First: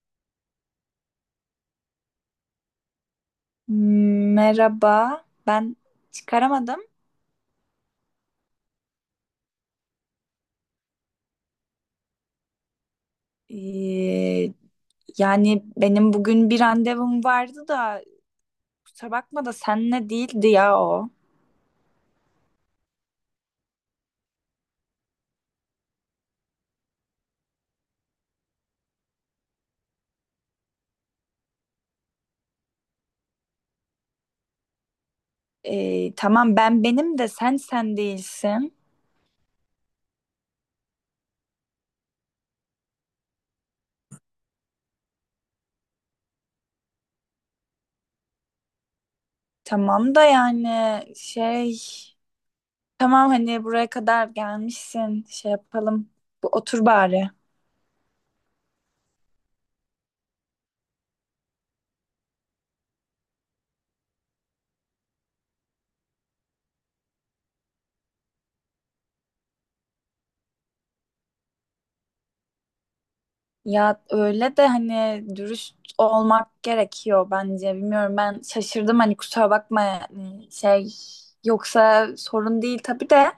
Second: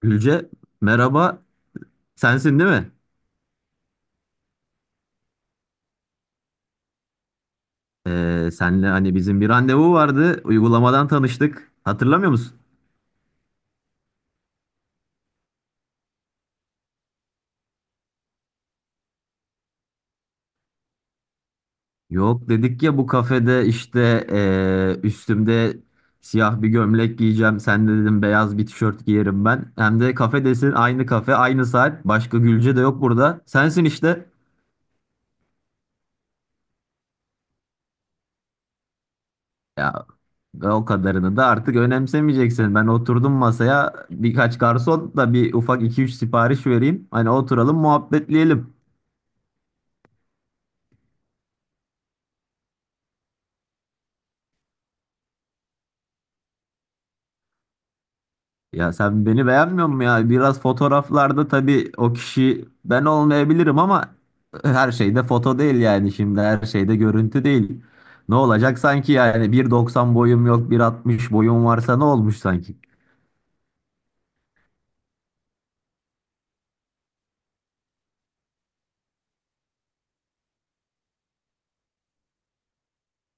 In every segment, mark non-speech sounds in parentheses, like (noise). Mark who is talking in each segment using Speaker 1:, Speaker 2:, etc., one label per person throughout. Speaker 1: Gülce, merhaba, sensin değil mi?
Speaker 2: Merhaba. Çıkaramadım.
Speaker 1: Senle hani bizim bir randevu vardı, uygulamadan tanıştık, hatırlamıyor musun?
Speaker 2: Ee, Yani benim bugün bir randevum vardı da kusura bakma da senle değildi ya o.
Speaker 1: Yok dedik ya bu kafede işte üstümde siyah bir gömlek giyeceğim, sen de dedim beyaz bir tişört giyerim ben. Hem de kafedesin, aynı kafe, aynı saat, başka Gülce de yok burada, sensin işte.
Speaker 2: Tamam ben benim de sen değilsin.
Speaker 1: Ya o kadarını da artık önemsemeyeceksin. Ben oturdum masaya, birkaç garson da bir ufak iki üç sipariş vereyim. Hani oturalım, muhabbetleyelim.
Speaker 2: Tamam da yani şey tamam hani buraya kadar gelmişsin şey yapalım. Bu otur bari.
Speaker 1: Ya sen beni beğenmiyor musun ya? Biraz fotoğraflarda tabii o kişi ben olmayabilirim ama her şeyde foto değil, yani şimdi her şeyde görüntü değil. Ne olacak sanki, yani bir doksan boyum yok, bir altmış boyum varsa ne olmuş sanki?
Speaker 2: Ya öyle de hani dürüst olmak gerekiyor bence. Bilmiyorum ben şaşırdım hani kusura bakma yani şey yoksa sorun değil tabii de.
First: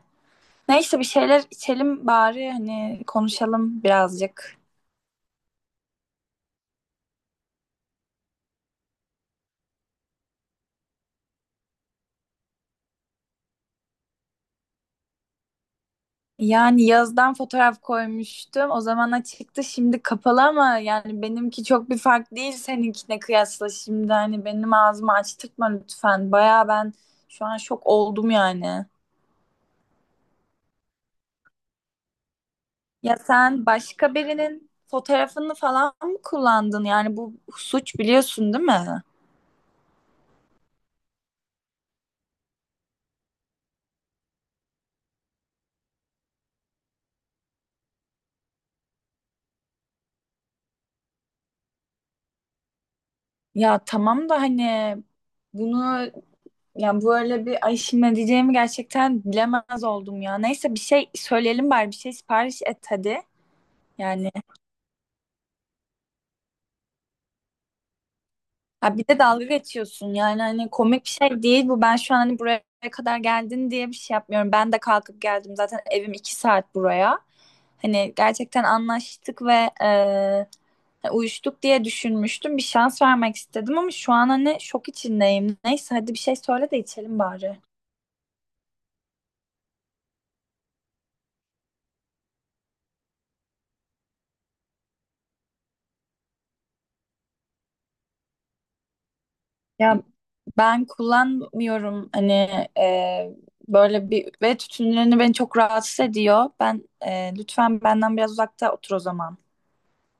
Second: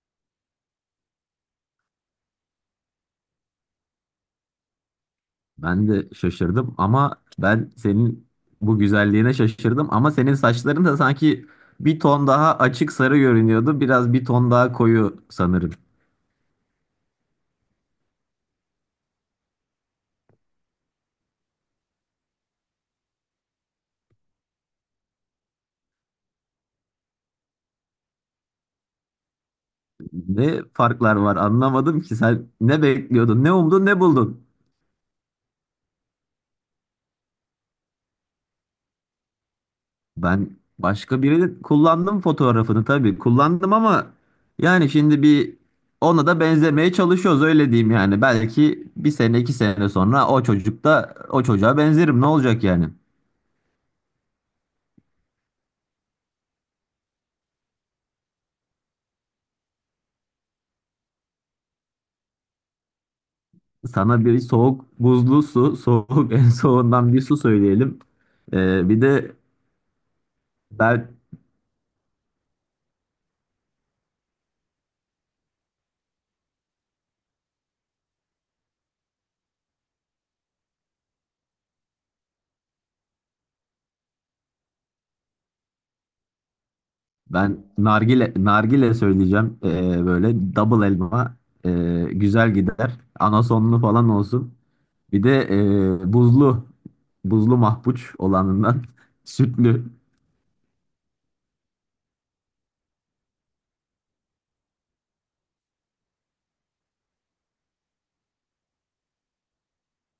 Speaker 2: Neyse bir şeyler içelim bari hani konuşalım birazcık.
Speaker 1: Ben de şaşırdım ama ben senin bu güzelliğine şaşırdım, ama senin saçların da sanki bir ton daha açık sarı görünüyordu, biraz bir ton daha koyu sanırım.
Speaker 2: Yani yazdan fotoğraf koymuştum. O zamana çıktı şimdi kapalı ama yani benimki çok bir fark değil seninkine kıyasla. Şimdi hani benim ağzımı açtırtma lütfen. Baya şu an şok oldum yani.
Speaker 1: Ne farklar var anlamadım ki, sen ne
Speaker 2: Ya
Speaker 1: bekliyordun, ne
Speaker 2: sen
Speaker 1: umdun, ne
Speaker 2: başka
Speaker 1: buldun?
Speaker 2: birinin fotoğrafını falan mı kullandın? Yani bu suç biliyorsun değil mi?
Speaker 1: Ben başka birini kullandım fotoğrafını tabii. Kullandım ama yani şimdi bir ona da benzemeye çalışıyoruz, öyle diyeyim yani. Belki bir sene iki sene sonra o çocuk da, o çocuğa benzerim, ne olacak yani.
Speaker 2: Ya tamam da hani bunu ya böyle bir ay şimdi ne diyeceğimi gerçekten bilemez oldum ya. Neyse bir şey söyleyelim bari, bir şey sipariş et hadi.
Speaker 1: Sana
Speaker 2: Yani.
Speaker 1: bir soğuk buzlu su, soğuk (laughs) en soğuğundan bir su söyleyelim.
Speaker 2: Ha
Speaker 1: Bir
Speaker 2: bir de
Speaker 1: de
Speaker 2: dalga geçiyorsun yani hani komik bir
Speaker 1: ben
Speaker 2: şey değil bu. Ben şu an hani buraya kadar geldin diye bir şey yapmıyorum. Ben de kalkıp geldim zaten, evim iki saat buraya. Hani gerçekten anlaştık ve uyuştuk diye düşünmüştüm. Bir şans vermek istedim ama şu an hani şok içindeyim. Neyse hadi bir şey söyle de içelim bari.
Speaker 1: ben nargile söyleyeceğim. Böyle double elma güzel gider. Anasonlu falan olsun. Bir de buzlu mahpuç olanından (laughs) sütlü.
Speaker 2: Ya ben kullanmıyorum hani, e, böyle bir ve tütünlerini beni çok rahatsız ediyor. Ben, lütfen benden biraz uzakta otur o zaman.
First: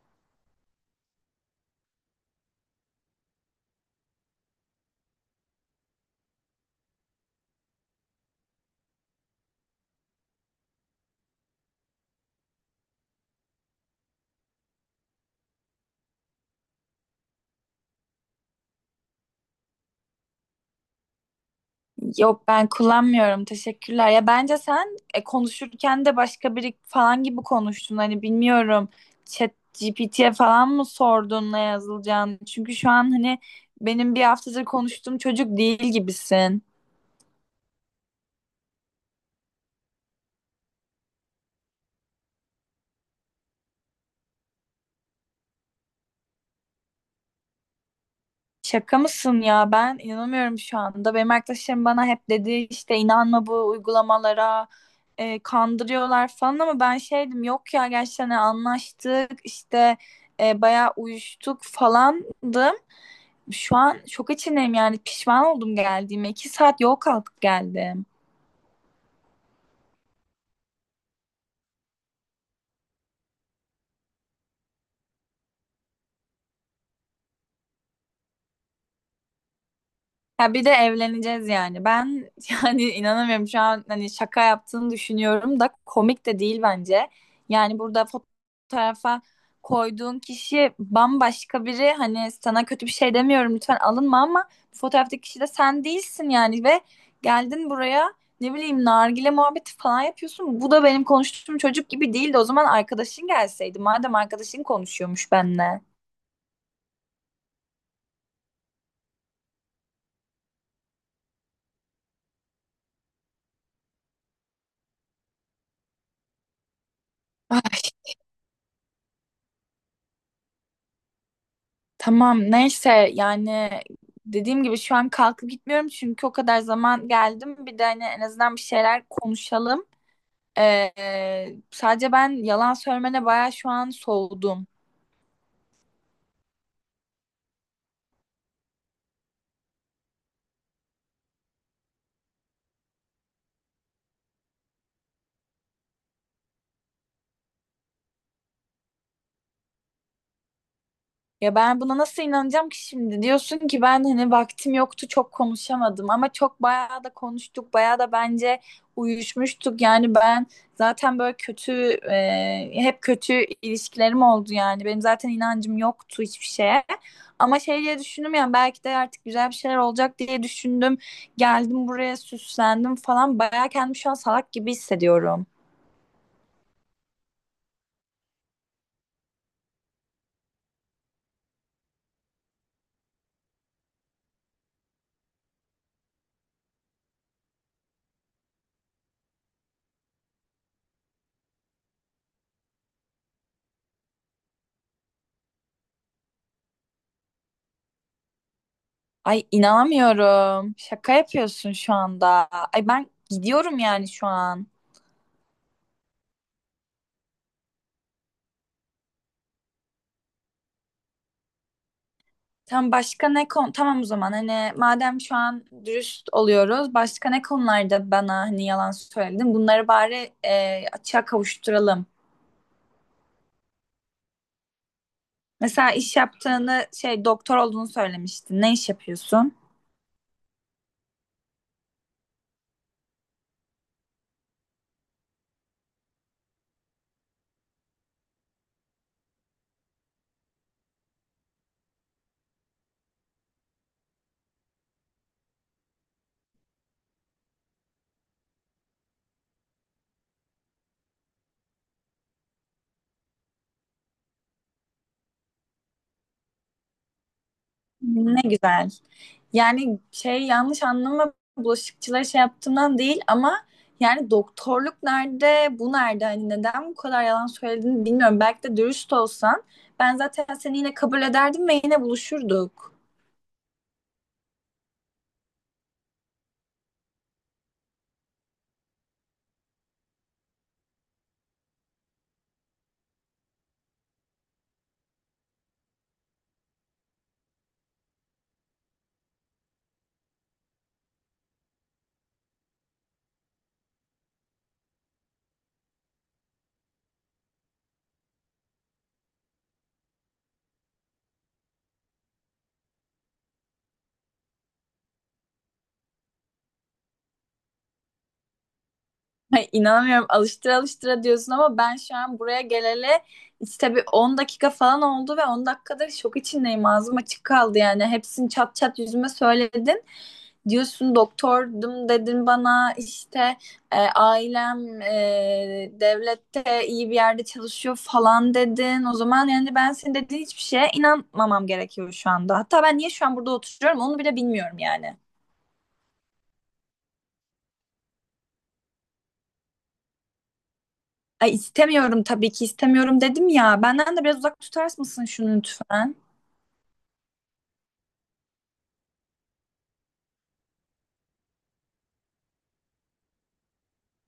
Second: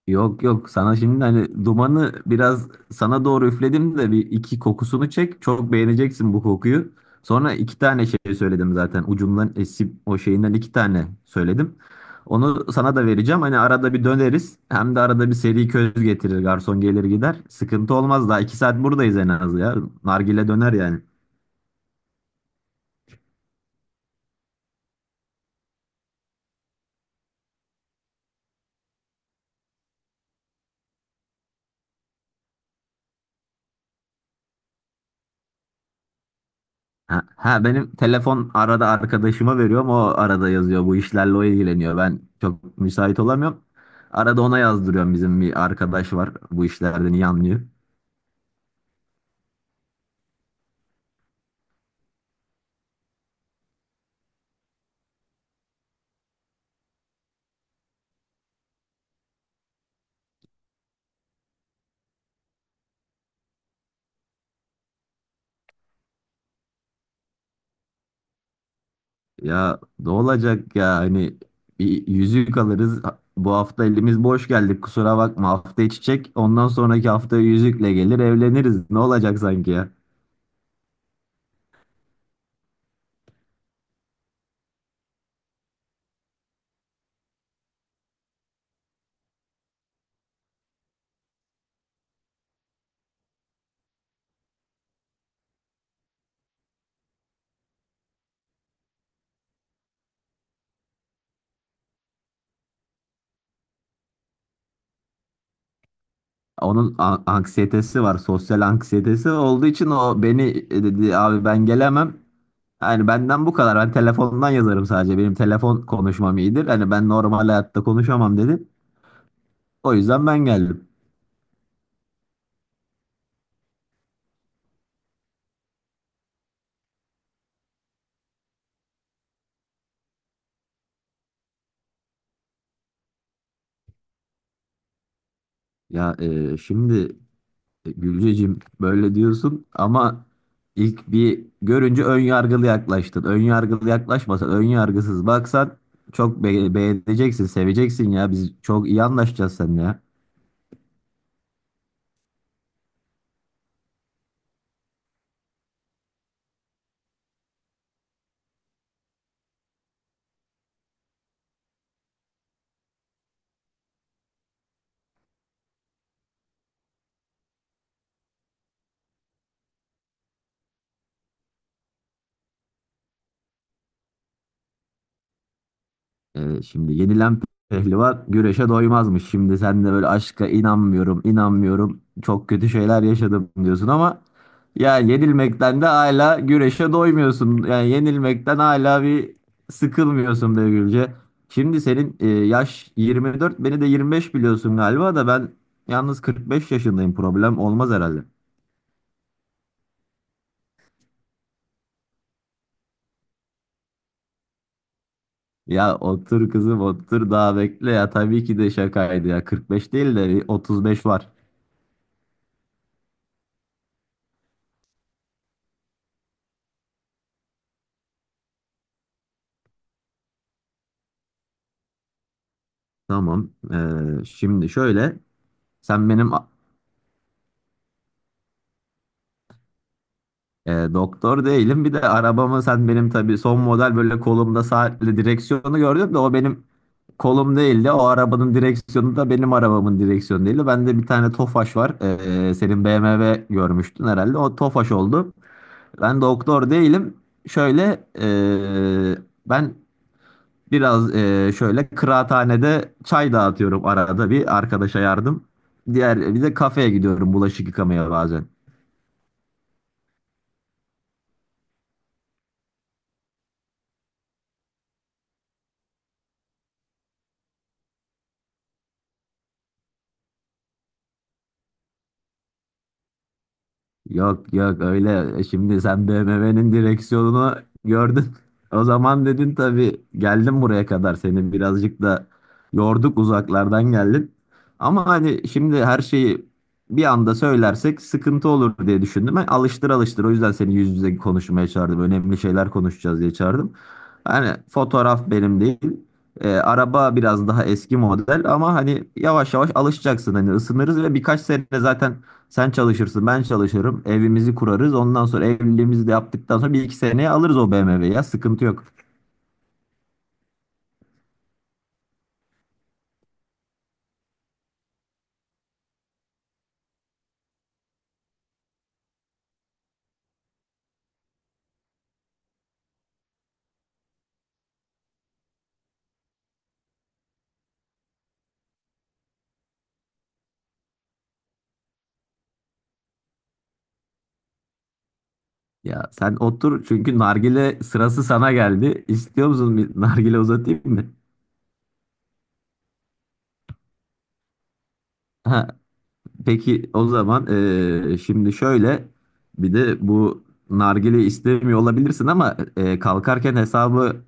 Speaker 1: Yok yok, sana şimdi hani dumanı biraz sana doğru üfledim de bir iki kokusunu çek. Çok beğeneceksin bu kokuyu. Sonra iki tane şey söyledim zaten, ucundan esip o şeyinden iki tane söyledim. Onu sana da vereceğim. Hani arada bir döneriz. Hem de arada bir seri köz getirir. Garson gelir gider. Sıkıntı olmaz. Daha iki saat buradayız en az ya. Nargile döner yani.
Speaker 2: Yok ben kullanmıyorum. Teşekkürler. Ya bence sen, konuşurken de başka biri falan gibi konuştun. Hani bilmiyorum. Chat GPT'ye falan mı sordun ne yazılacağını? Çünkü şu an hani benim bir haftadır konuştuğum çocuk değil gibisin.
Speaker 1: Ha, ha, benim telefon arada arkadaşıma veriyorum. O arada yazıyor. Bu işlerle o ilgileniyor. Ben çok müsait olamıyorum. Arada ona yazdırıyorum. Bizim bir arkadaş var. Bu işlerden iyi anlıyor.
Speaker 2: Şaka mısın ya? Ben inanamıyorum şu anda. Benim arkadaşlarım bana hep dedi işte inanma bu uygulamalara. Kandırıyorlar falan ama ben şeydim yok ya gerçekten hani anlaştık işte, bayağı uyuştuk falandım. Şu an şok içindeyim yani pişman oldum geldiğime. İki saat yol kalkıp geldim.
Speaker 1: Ya ne olacak ya, hani bir yüzük alırız. Bu hafta elimiz boş geldik. Kusura bakma. Hafta içecek. Ondan sonraki hafta yüzükle gelir evleniriz. Ne olacak sanki ya?
Speaker 2: Ya bir de evleneceğiz yani. Ben (laughs) yani inanamıyorum şu an hani şaka yaptığını düşünüyorum da komik de değil bence. Yani burada fotoğrafa koyduğun kişi bambaşka biri. Hani sana kötü bir şey demiyorum lütfen alınma ama bu fotoğraftaki kişi de sen değilsin yani ve geldin buraya ne bileyim nargile muhabbeti falan yapıyorsun. Bu da benim konuştuğum çocuk gibi değildi. O zaman arkadaşın gelseydi. Madem arkadaşın konuşuyormuş benimle.
Speaker 1: Onun anksiyetesi var. Sosyal anksiyetesi olduğu için o beni, dedi abi ben gelemem. Yani benden bu kadar. Ben telefondan yazarım sadece. Benim telefon konuşmam iyidir. Hani ben normal hayatta
Speaker 2: Ay.
Speaker 1: konuşamam dedi. O yüzden ben geldim.
Speaker 2: Tamam neyse yani dediğim gibi şu an kalkıp gitmiyorum çünkü o kadar zaman geldim. Bir de hani en azından bir şeyler konuşalım. Ee, Sadece ben yalan söylemene bayağı şu an soğudum.
Speaker 1: Ya şimdi Gülcecim, böyle diyorsun ama ilk bir görünce ön yargılı yaklaştın. Ön yargılı yaklaşmasan, ön yargısız baksan çok beğeneceksin, seveceksin ya. Biz çok iyi anlaşacağız seninle ya.
Speaker 2: Ya ben buna nasıl inanacağım ki şimdi? Diyorsun ki ben hani vaktim yoktu çok konuşamadım ama çok bayağı da konuştuk, bayağı da bence uyuşmuştuk yani ben zaten böyle kötü, hep kötü ilişkilerim oldu yani benim zaten inancım yoktu hiçbir şeye ama şey diye düşündüm yani belki de artık güzel bir şeyler olacak diye düşündüm, geldim buraya süslendim falan bayağı, kendimi şu an salak gibi hissediyorum.
Speaker 1: Şimdi yenilen pehlivan güreşe doymazmış. Şimdi sen de böyle aşka inanmıyorum, inanmıyorum, çok kötü şeyler yaşadım diyorsun ama yani yenilmekten de hala güreşe doymuyorsun. Yani yenilmekten hala bir sıkılmıyorsun be Gülce. Şimdi senin yaş 24, beni de 25 biliyorsun galiba da ben yalnız 45 yaşındayım. Problem olmaz herhalde.
Speaker 2: Ay inanamıyorum. Şaka yapıyorsun şu anda. Ay ben gidiyorum yani şu an.
Speaker 1: Ya otur kızım, otur daha bekle, ya tabii ki de şakaydı ya, 45 değil de bir 35 var.
Speaker 2: Tam başka ne konu? Tamam o zaman hani madem şu an dürüst oluyoruz. Başka ne konularda bana hani yalan söyledin? Bunları bari, açığa kavuşturalım.
Speaker 1: Tamam. Şimdi şöyle,
Speaker 2: Mesela
Speaker 1: sen
Speaker 2: iş
Speaker 1: benim a-
Speaker 2: yaptığını şey doktor olduğunu söylemiştin. Ne iş yapıyorsun?
Speaker 1: doktor değilim, bir de arabamı, sen benim tabii son model böyle kolumda saatli direksiyonu gördün de o benim kolum değildi. O arabanın direksiyonu da benim arabamın direksiyonu değildi. Bende bir tane Tofaş var. Senin BMW görmüştün herhalde. O Tofaş oldu. Ben doktor değilim. Şöyle e, ben biraz şöyle kıraathanede çay dağıtıyorum, arada bir arkadaşa yardım. Diğer bir de kafeye gidiyorum bulaşık yıkamaya
Speaker 2: Ne
Speaker 1: bazen.
Speaker 2: güzel. Yani şey yanlış anlama bulaşıkçılara şey yaptığımdan değil ama yani doktorluk nerede, bu nerede? Hani neden bu kadar yalan söylediğini bilmiyorum. Belki de dürüst olsan ben zaten seni yine kabul ederdim ve yine buluşurduk.
Speaker 1: Yok yok öyle, şimdi sen BMW'nin direksiyonunu gördün. (laughs) O zaman dedin tabii, geldim buraya kadar, seni birazcık da yorduk, uzaklardan geldin. Ama hani şimdi her şeyi bir anda söylersek sıkıntı olur diye düşündüm. Ben alıştır alıştır, o yüzden seni yüz yüze konuşmaya çağırdım. Önemli şeyler konuşacağız diye çağırdım. Hani fotoğraf benim değil. Araba biraz daha eski model ama hani yavaş yavaş alışacaksın, hani ısınırız ve birkaç sene zaten sen çalışırsın, ben çalışırım. Evimizi kurarız. Ondan sonra evliliğimizi de yaptıktan sonra bir iki seneye alırız o BMW'yi ya. Sıkıntı yok.
Speaker 2: Ay, inanamıyorum, alıştıra alıştıra diyorsun ama ben şu an buraya geleli işte bir 10 dakika falan oldu ve 10 dakikadır şok içindeyim. Ağzım açık kaldı yani. Hepsini çat çat yüzüme söyledin. Diyorsun doktordum, dedin bana işte, ailem devlette iyi bir yerde çalışıyor falan dedin. O zaman yani ben senin dediğin hiçbir şeye inanmamam gerekiyor şu anda. Hatta ben niye şu an burada oturuyorum onu bile bilmiyorum yani.
Speaker 1: Ya sen otur, çünkü nargile sırası sana geldi. İstiyor musun, bir nargile uzatayım mı?
Speaker 2: Ay istemiyorum, tabii ki istemiyorum dedim ya. Benden de biraz uzak tutar mısın şunu
Speaker 1: Ha,
Speaker 2: lütfen?
Speaker 1: peki o zaman şimdi şöyle, bir de bu nargile istemiyor olabilirsin ama kalkarken hesabı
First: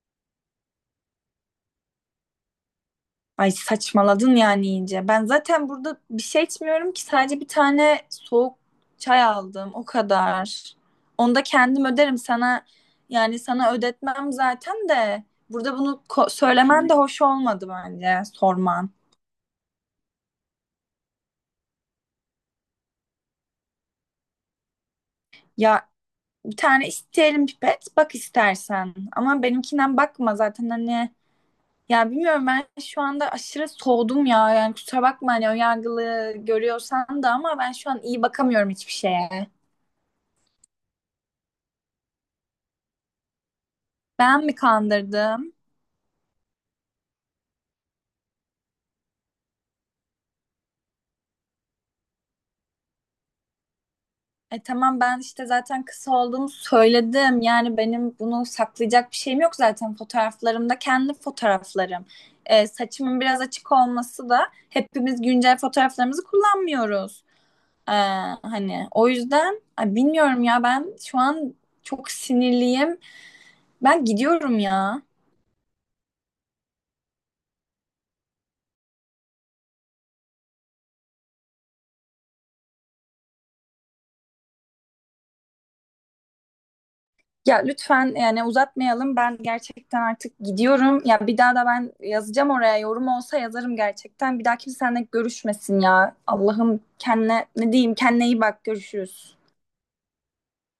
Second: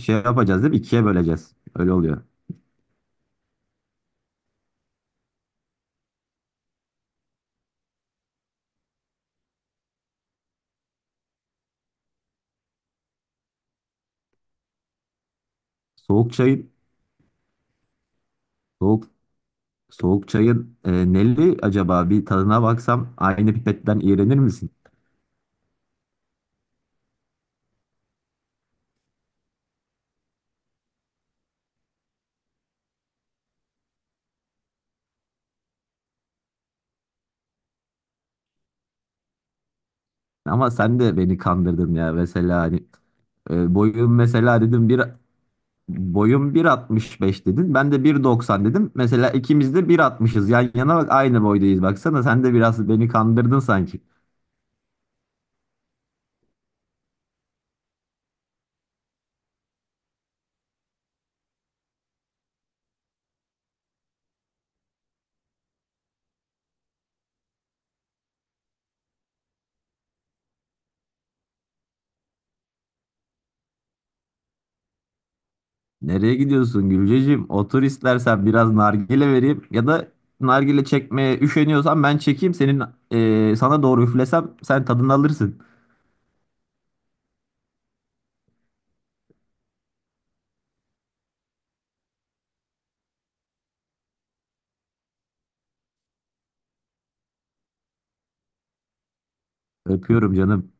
Speaker 1: şey yapacağız değil mi? İkiye böleceğiz. Öyle oluyor.
Speaker 2: Ay saçmaladın yani iyice. Ben zaten burada bir şey içmiyorum ki, sadece bir tane soğuk çay aldım o kadar. Onu da kendim öderim, sana yani sana ödetmem zaten de burada bunu
Speaker 1: Soğuk çayın,
Speaker 2: söylemen de hoş olmadı bence, sorman.
Speaker 1: soğuk Soğuk çayın neli acaba, bir tadına baksam aynı pipetten iğrenir misin?
Speaker 2: Ya bir tane isteyelim pipet bak istersen ama benimkinden bakma zaten hani ya bilmiyorum ben şu anda aşırı soğudum ya yani kusura bakma hani önyargılı görüyorsan da ama ben şu an iyi bakamıyorum hiçbir şeye.
Speaker 1: Ama sen de beni kandırdın ya, mesela hani boyum
Speaker 2: Ben mi
Speaker 1: mesela dedim, bir
Speaker 2: kandırdım?
Speaker 1: boyum 1.65 dedin, ben de 1.90 dedim. Mesela ikimiz de 1.60'ız, yan yana bak aynı boydayız, baksana sen de biraz beni kandırdın sanki.
Speaker 2: E tamam ben işte zaten kısa olduğumu söyledim. Yani benim bunu saklayacak bir şeyim yok zaten. Fotoğraflarımda kendi fotoğraflarım. E, saçımın biraz açık olması da, hepimiz güncel fotoğraflarımızı kullanmıyoruz. E, hani o yüzden ay, bilmiyorum ya ben şu an çok sinirliyim. Ben gidiyorum ya.
Speaker 1: Nereye gidiyorsun Gülceciğim? Otur istersen, biraz nargile vereyim, ya da nargile çekmeye üşeniyorsan ben çekeyim, senin sana doğru üflesem sen tadını alırsın.
Speaker 2: Ya lütfen yani uzatmayalım. Ben gerçekten artık gidiyorum. Ya bir daha da ben yazacağım oraya. Yorum olsa yazarım gerçekten. Bir daha kimse seninle görüşmesin ya. Allah'ım kendine ne diyeyim? Kendine iyi bak. Görüşürüz.
Speaker 1: Öpüyorum canım.